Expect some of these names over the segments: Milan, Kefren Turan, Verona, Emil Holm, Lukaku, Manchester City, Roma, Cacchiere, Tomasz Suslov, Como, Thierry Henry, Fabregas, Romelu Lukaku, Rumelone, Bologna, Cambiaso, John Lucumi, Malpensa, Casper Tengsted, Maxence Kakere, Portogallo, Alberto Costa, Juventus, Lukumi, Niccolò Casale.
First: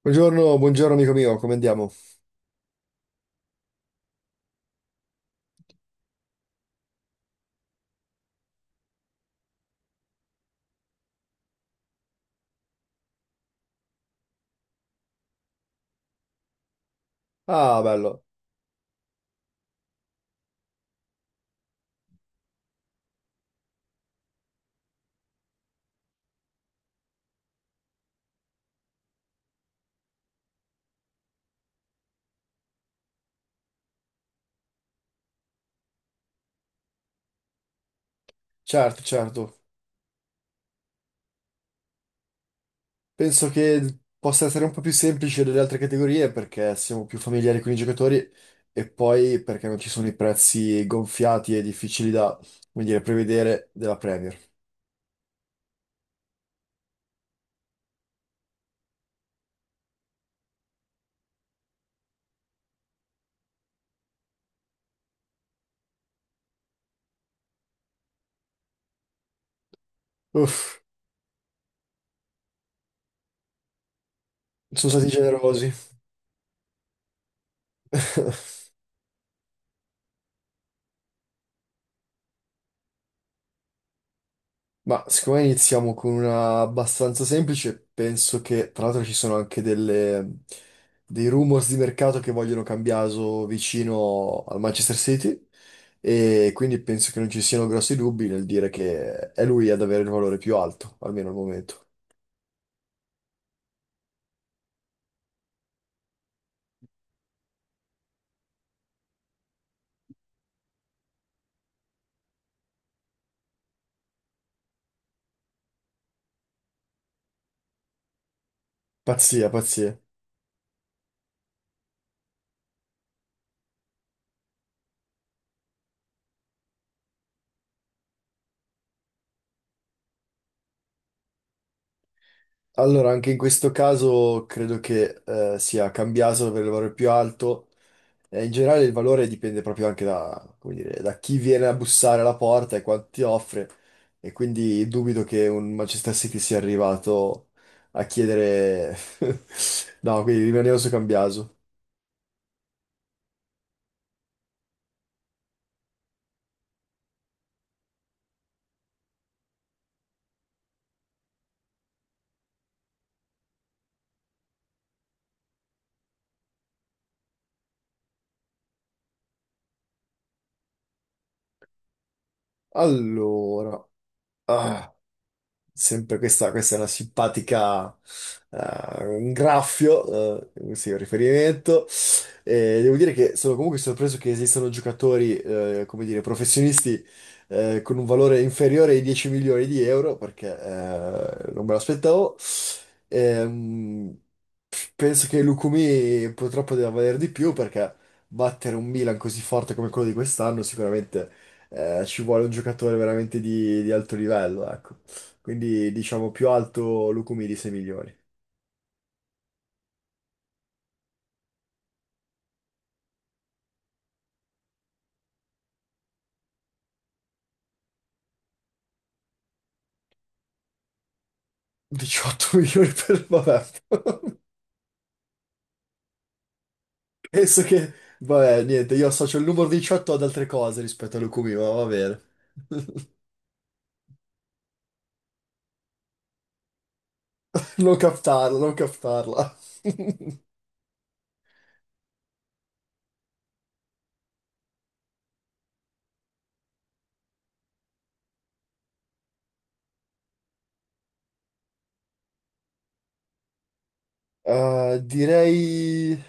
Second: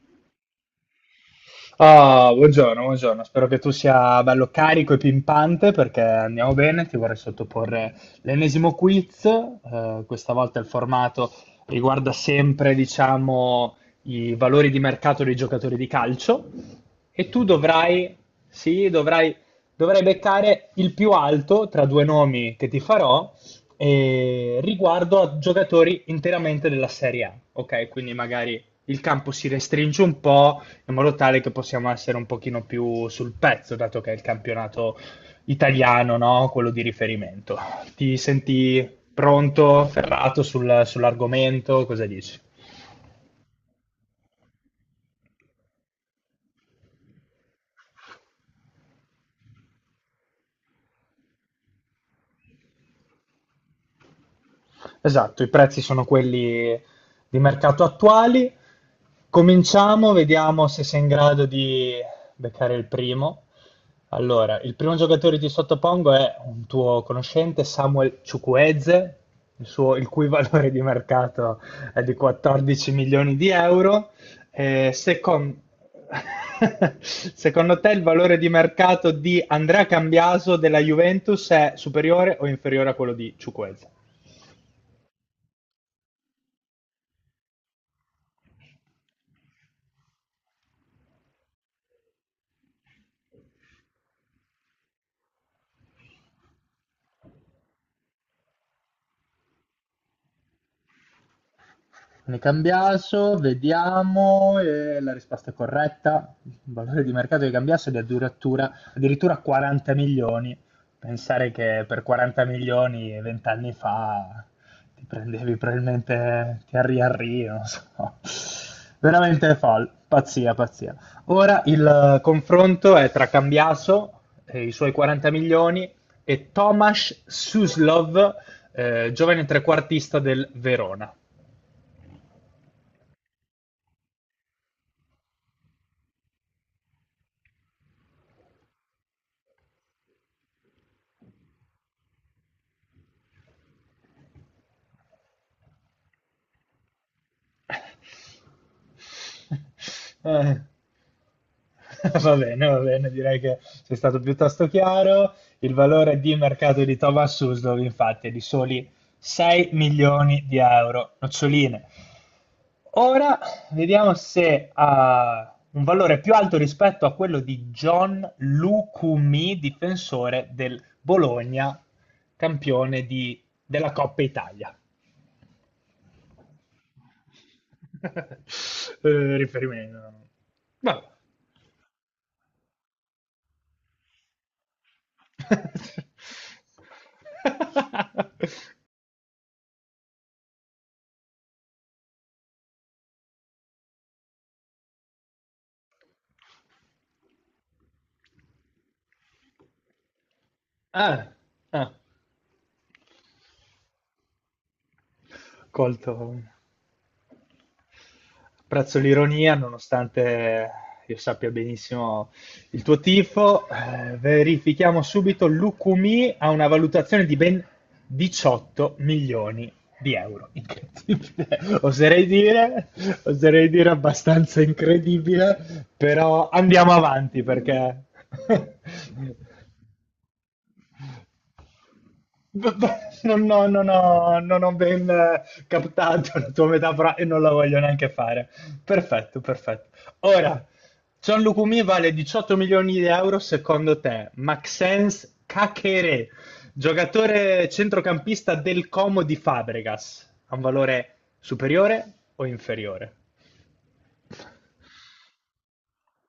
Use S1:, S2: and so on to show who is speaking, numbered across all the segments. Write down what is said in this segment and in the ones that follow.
S1: Buongiorno, buongiorno amico mio, come andiamo?
S2: Ah, buongiorno, buongiorno. Spero che tu sia bello carico e pimpante perché andiamo bene. Ti vorrei sottoporre l'ennesimo quiz. Questa volta il formato riguarda sempre, diciamo, i valori di mercato dei giocatori di calcio. E tu
S1: Ah,
S2: dovrai,
S1: bello.
S2: sì, dovrai beccare il più alto tra due nomi che ti farò riguardo a giocatori interamente della Serie A. Ok, quindi magari il campo si restringe un po' in modo tale che possiamo essere un pochino più sul pezzo, dato che è il campionato italiano, no? Quello di riferimento. Ti senti
S1: Certo, certo.
S2: pronto, ferrato sull'argomento? Cosa dici?
S1: Penso che possa essere un po' più semplice delle altre categorie perché siamo più familiari con i giocatori e poi perché non ci sono i prezzi gonfiati e difficili da, come dire, prevedere della Premier.
S2: Esatto, i prezzi sono quelli di mercato attuali. Cominciamo, vediamo se sei in grado di beccare il primo. Allora, il primo giocatore che ti sottopongo è un tuo conoscente, Samuel Chukwueze, il cui valore
S1: Uff,
S2: di mercato è di 14 milioni di euro. Eh,
S1: sono stati
S2: secon-
S1: generosi.
S2: Secondo te il valore di mercato di Andrea Cambiaso della Juventus è superiore o inferiore a quello di Chukwueze?
S1: Ma siccome iniziamo con una abbastanza semplice, penso che tra l'altro ci sono anche dei rumors di mercato che vogliono Cambiaso vicino al Manchester City e quindi penso che non ci siano grossi dubbi nel dire che è lui ad avere il valore più alto, almeno al momento.
S2: Ne Cambiaso, vediamo, e la risposta è corretta. Il valore di mercato di Cambiaso è di addirittura 40 milioni. Pensare che per 40 milioni vent'anni fa ti prendevi probabilmente Thierry Henry, non so.
S1: Pazzia,
S2: Veramente folle,
S1: pazzia.
S2: pazzia, pazzia. Ora il confronto è tra Cambiaso e i suoi 40 milioni e Tomasz Suslov, giovane trequartista del Verona.
S1: Allora, anche in questo caso credo che sia Cambiaso ad avere il valore più alto. In generale il valore dipende proprio anche da, come dire, da chi viene a bussare alla porta e quanto ti offre e quindi dubito che un Manchester City sia arrivato a chiedere... No, quindi
S2: Eh,
S1: rimanevo su Cambiaso.
S2: Va bene, va bene, direi che sei stato piuttosto chiaro. Il valore di mercato di Thomas Suslow, infatti, è di soli 6 milioni di euro, noccioline. Ora vediamo se ha un valore più alto rispetto a quello di John Lucumi, difensore del Bologna, campione
S1: Allora,
S2: della Coppa Italia.
S1: ah, sempre questa è una simpatica, un
S2: Riferimento.
S1: graffio, sì, un
S2: Vabbè.
S1: riferimento. Devo dire che sono comunque sorpreso che esistano giocatori, come dire, professionisti, con un valore inferiore ai 10 milioni di euro, perché non me l'aspettavo. Ehm, Penso che Lukumi purtroppo debba valere di più, perché battere un Milan così forte come quello di quest'anno
S2: Ah,
S1: sicuramente
S2: ah,
S1: ci vuole un giocatore veramente di alto livello, ecco. Quindi
S2: colto.
S1: diciamo più alto Lukumi di 6 milioni.
S2: Apprezzo l'ironia, nonostante io sappia benissimo il tuo tifo. Verifichiamo subito. Lukumi ha una valutazione di ben 18 milioni di euro. Incredibile. Oserei
S1: 18
S2: dire,
S1: milioni per... Vabbè.
S2: oserei dire abbastanza incredibile, però andiamo avanti
S1: Penso che,
S2: perché
S1: vabbè, niente, io associo il numero 18 ad altre cose rispetto all'Ukumi, ma va bene.
S2: B- b- Non, no, non ho ben captato la tua metafora e non la voglio
S1: Non
S2: neanche fare.
S1: captarla, non
S2: Perfetto,
S1: captarla.
S2: perfetto. Ora, Gianlucumi vale 18 milioni di euro secondo te. Maxence Kakere, giocatore centrocampista del Como di Fabregas, ha un valore superiore o inferiore?
S1: Eh, direi,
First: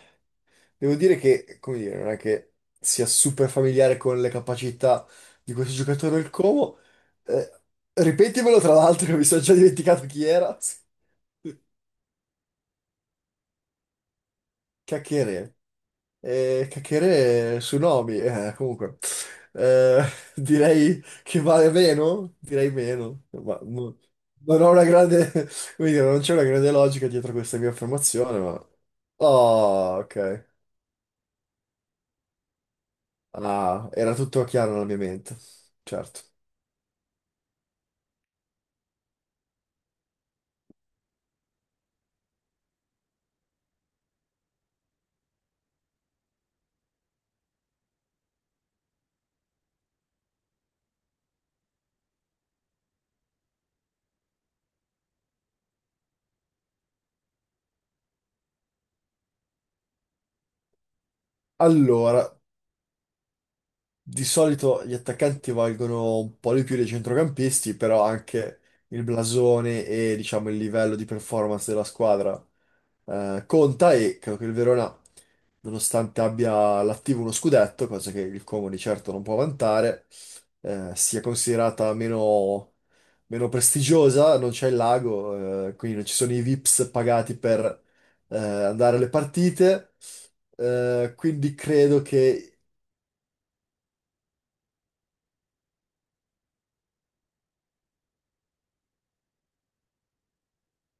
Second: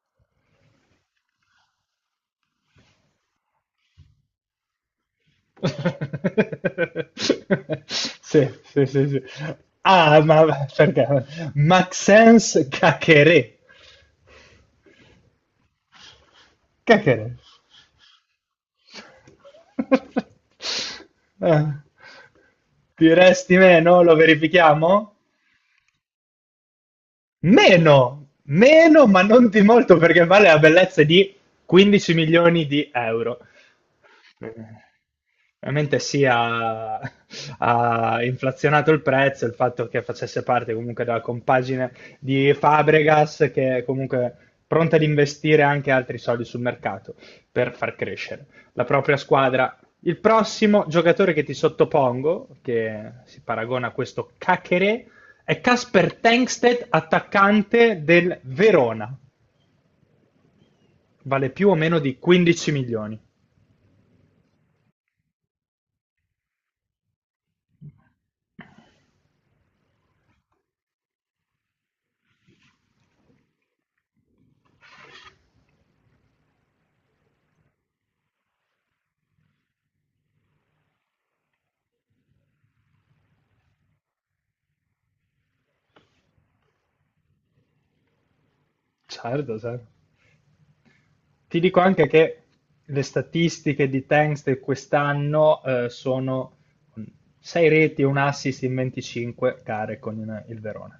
S1: devo dire che, come dire, non è che sia super familiare con le capacità di questo giocatore del Como. Eh,
S2: Sì,
S1: ripetimelo, tra
S2: sì,
S1: l'altro,
S2: sì,
S1: che
S2: sì.
S1: mi sono già dimenticato
S2: Ah,
S1: chi era.
S2: ma perché? Maxence Kakere.
S1: Cacchiere. E
S2: Kekere.
S1: chiacchiere sui nomi, comunque. Eh, direi che
S2: Eh,
S1: vale meno? Direi
S2: Ti
S1: meno,
S2: resti meno? Lo
S1: non ho una
S2: verifichiamo?
S1: grande, come dire, non c'è una grande logica dietro questa mia
S2: Meno!
S1: affermazione, ma...
S2: Meno, ma non di molto
S1: Oh,
S2: perché
S1: ok.
S2: vale la bellezza di 15 milioni di euro.
S1: Ah, era tutto
S2: Eh,
S1: chiaro nella mia mente,
S2: Veramente
S1: certo.
S2: sì, ha inflazionato il prezzo il fatto che facesse parte comunque della compagine di Fabregas, che è comunque pronta ad investire anche altri soldi sul mercato per far crescere la propria squadra. Il prossimo giocatore che ti sottopongo, che si paragona a questo Cachere, è Casper Tengsted, attaccante del Verona. Vale più o meno di
S1: Allora,
S2: 15 milioni.
S1: di solito gli attaccanti valgono un po' di più dei centrocampisti, però anche il blasone e, diciamo, il livello di performance della squadra conta e credo che il Verona, nonostante abbia l'attivo uno scudetto, cosa che il Como di certo non può vantare, sia considerata meno, meno prestigiosa, non c'è il lago, quindi non ci sono i VIPs pagati per andare alle
S2: Certo, certo.
S1: partite, eh, quindi
S2: Ti dico
S1: credo
S2: anche che
S1: che,
S2: le statistiche di Tanks di quest'anno sono 6 reti e un assist in 25 gare con il Verona.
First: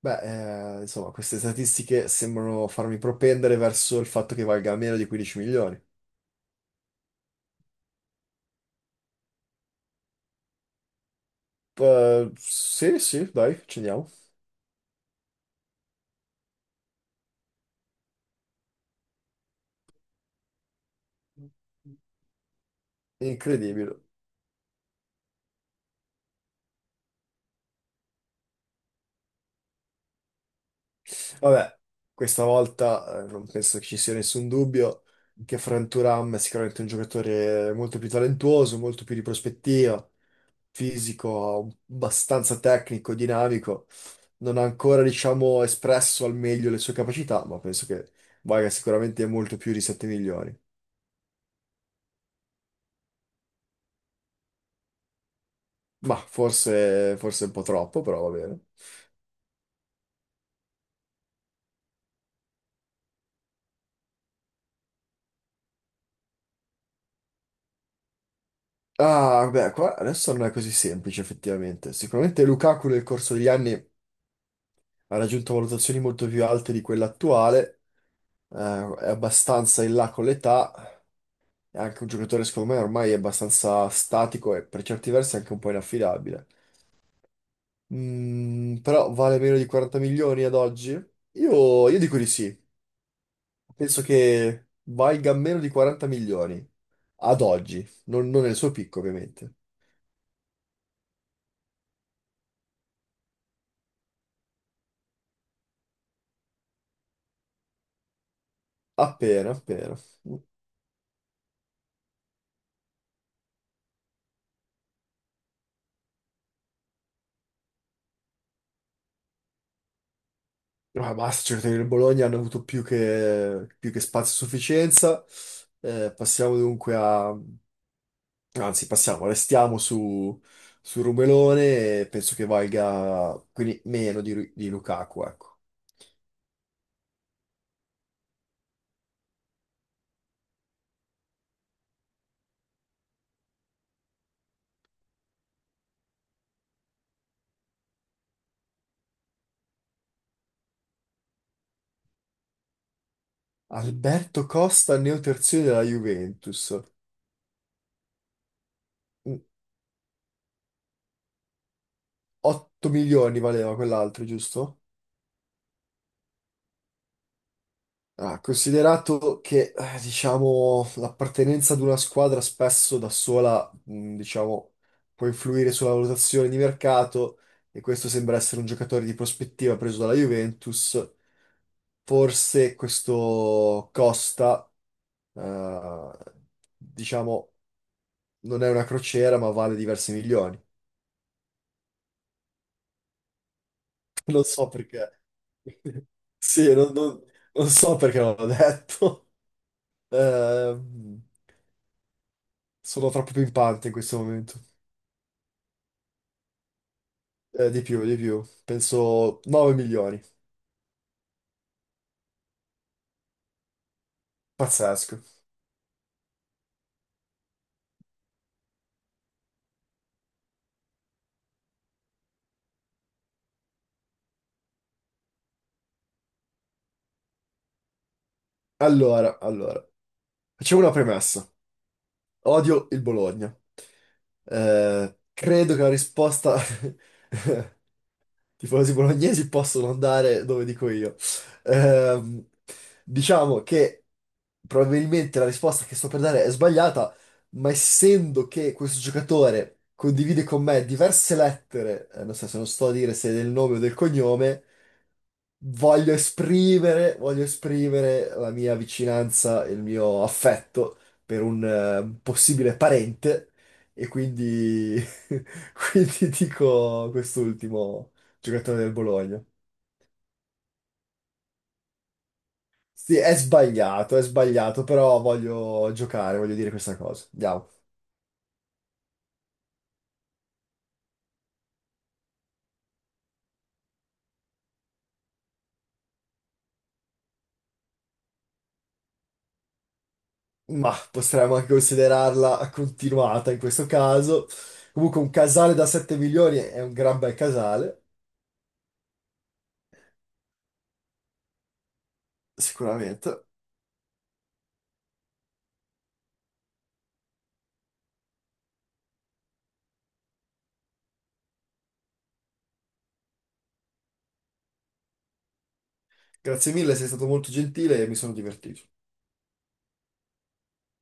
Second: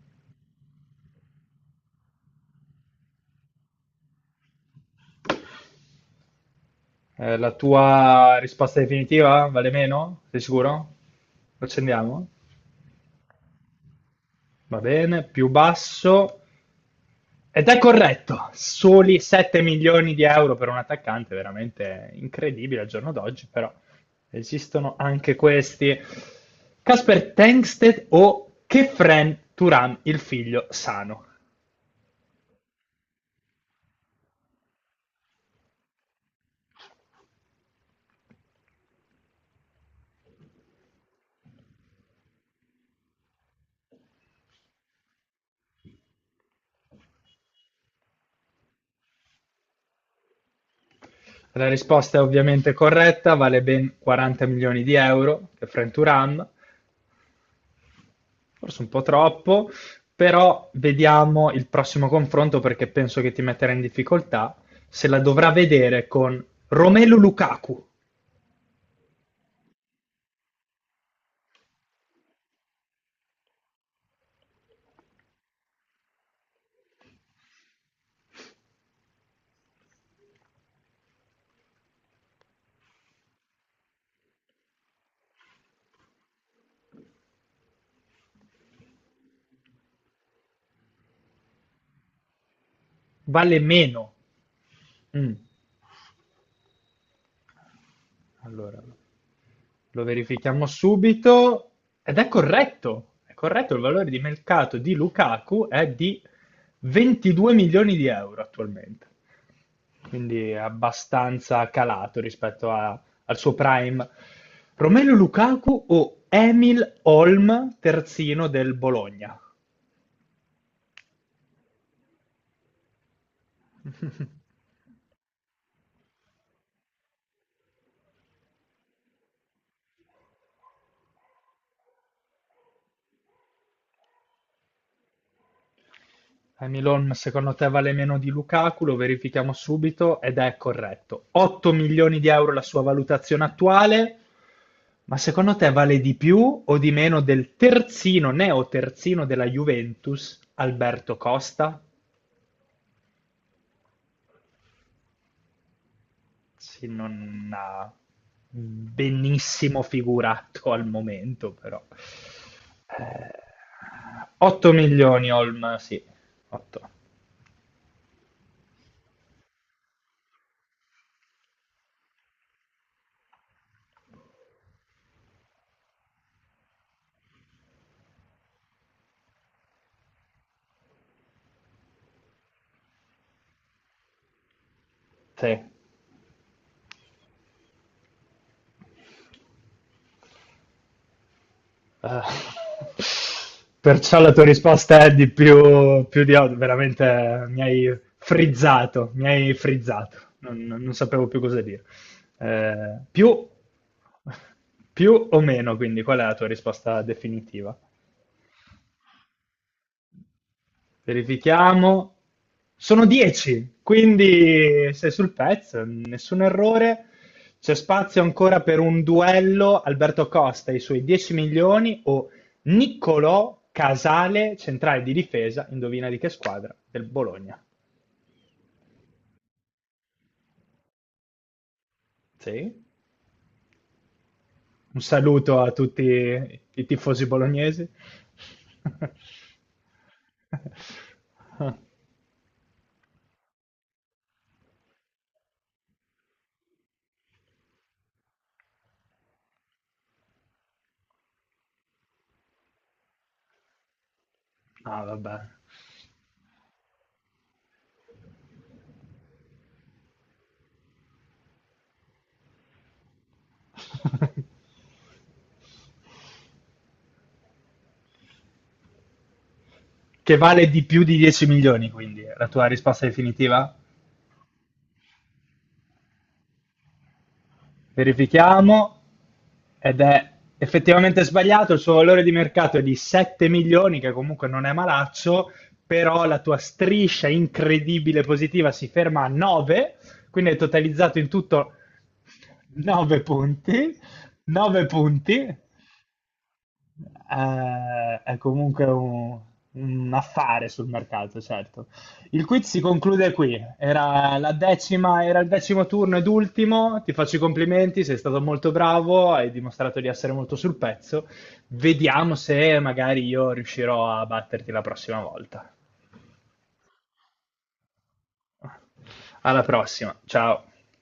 S1: beh, insomma, queste statistiche sembrano farmi propendere verso il fatto che valga meno di 15 milioni.
S2: La tua risposta definitiva vale meno? Sei sicuro? Lo accendiamo?
S1: Sì, sì, dai, ci andiamo.
S2: Va bene, più basso. Ed è corretto, soli 7 milioni di euro per un attaccante, veramente incredibile al giorno d'oggi, però
S1: Incredibile.
S2: esistono anche questi. Casper Tengsted o Kefren Turan, il figlio sano?
S1: Vabbè, questa volta non penso che ci sia nessun dubbio che Frank Thuram è sicuramente un giocatore molto più talentuoso, molto più di prospettiva, fisico, abbastanza tecnico, dinamico. Non ha ancora, diciamo, espresso al meglio le sue capacità, ma penso che valga sicuramente molto più di 7 milioni.
S2: La risposta è ovviamente corretta, vale ben 40 milioni di euro, Kefren
S1: Ma
S2: Turan,
S1: forse, forse un po' troppo, però va bene.
S2: forse un po' troppo, però vediamo il prossimo confronto perché penso che ti metterà in difficoltà se la dovrà vedere con Romelu Lukaku.
S1: Ah, beh, qua adesso non è così semplice effettivamente. Sicuramente Lukaku nel corso degli anni ha raggiunto valutazioni molto più alte di quella attuale è abbastanza in là con l'età, è anche un giocatore secondo me ormai è abbastanza statico e per certi versi anche un po' inaffidabile. Mm, però vale meno di 40 milioni ad oggi? Io dico di sì,
S2: Vale meno.
S1: penso che valga
S2: Mm,
S1: meno di 40 milioni ad oggi, non nel suo
S2: Allora,
S1: picco ovviamente,
S2: lo verifichiamo subito. Ed è corretto. È corretto, il valore di mercato di Lukaku è di 22 milioni di euro attualmente.
S1: appena, appena.
S2: Quindi è abbastanza calato rispetto al suo prime. Romelu Lukaku o Emil Holm, terzino del Bologna?
S1: Ma basta, i giocatori del Bologna hanno avuto più che spazio a sufficienza. Passiamo dunque a Anzi, passiamo, restiamo su, su Rumelone e penso che valga quindi meno di, di Lukaku, ecco.
S2: Hamiloan secondo te vale meno di Lukaku, lo verifichiamo subito ed è corretto. 8 milioni di euro la sua valutazione attuale, ma secondo te vale di più o di meno del terzino, neo terzino della Juventus, Alberto Costa?
S1: Alberto Costa, neoterzione della Juventus.
S2: Sì, non ha
S1: Mm,
S2: benissimo figurato al momento, però.
S1: 8 milioni
S2: Eh,
S1: valeva quell'altro,
S2: 8
S1: giusto?
S2: milioni, Olm, sì, 8.
S1: Ah, considerato che, diciamo, l'appartenenza ad una squadra spesso da sola, mm, diciamo, può influire sulla valutazione di mercato e questo sembra essere un giocatore di prospettiva preso dalla Juventus. Forse questo costa,
S2: Sì,
S1: eh, diciamo, non è una crociera, ma vale diversi milioni.
S2: Eh, perciò la tua
S1: Non so
S2: risposta è
S1: perché.
S2: di più, più di altro.
S1: Sì,
S2: Veramente mi
S1: non so
S2: hai
S1: perché non l'ho
S2: frizzato, mi
S1: detto.
S2: hai frizzato. Non,
S1: Eh,
S2: non- non sapevo più cosa dire. Eh,
S1: sono troppo
S2: più,
S1: pimpante in questo momento.
S2: più o meno, quindi, qual è la tua risposta definitiva?
S1: Di più, di più. Penso 9 milioni.
S2: Verifichiamo. Sono 10, quindi sei
S1: Pazzesco.
S2: sul pezzo, nessun errore. C'è spazio ancora per un duello Alberto Costa e i suoi 10 milioni o Niccolò Casale, centrale di difesa, indovina di che squadra? Del Bologna.
S1: Allora, facciamo una premessa.
S2: Sì.
S1: Odio il Bologna.
S2: Un saluto a
S1: Credo che la
S2: tutti
S1: risposta
S2: i tifosi bolognesi.
S1: tifosi bolognesi possono andare dove dico io. Ehm, diciamo che probabilmente la risposta che sto per dare è sbagliata, ma essendo che questo giocatore condivide con me diverse lettere, nel senso non sto a dire se è del nome o del cognome,
S2: Ah, vabbè.
S1: voglio esprimere la mia vicinanza e il mio affetto per un possibile parente e quindi, quindi dico quest'ultimo giocatore del Bologna.
S2: Che vale di più di 10 milioni, quindi la tua risposta
S1: Sì,
S2: definitiva?
S1: è sbagliato, però voglio giocare, voglio dire questa cosa. Andiamo.
S2: Verifichiamo. Ed è effettivamente sbagliato, il suo valore di mercato è di 7 milioni, che comunque non è malaccio, però la tua striscia incredibile positiva si ferma a 9, quindi hai
S1: Ma
S2: totalizzato in
S1: potremmo anche
S2: tutto
S1: considerarla
S2: 9
S1: continuata in questo
S2: punti,
S1: caso.
S2: 9
S1: Comunque un
S2: punti,
S1: casale da 7 milioni è un gran bel casale,
S2: È comunque un affare sul mercato, certo. Il quiz si conclude
S1: sicuramente.
S2: qui. Era la 10ª, era il 10° turno ed ultimo. Ti faccio i complimenti, sei stato molto bravo, hai dimostrato di essere molto sul pezzo. Vediamo se magari io riuscirò a batterti la prossima volta.
S1: Grazie mille, sei stato molto gentile e mi sono divertito.
S2: Alla prossima, ciao.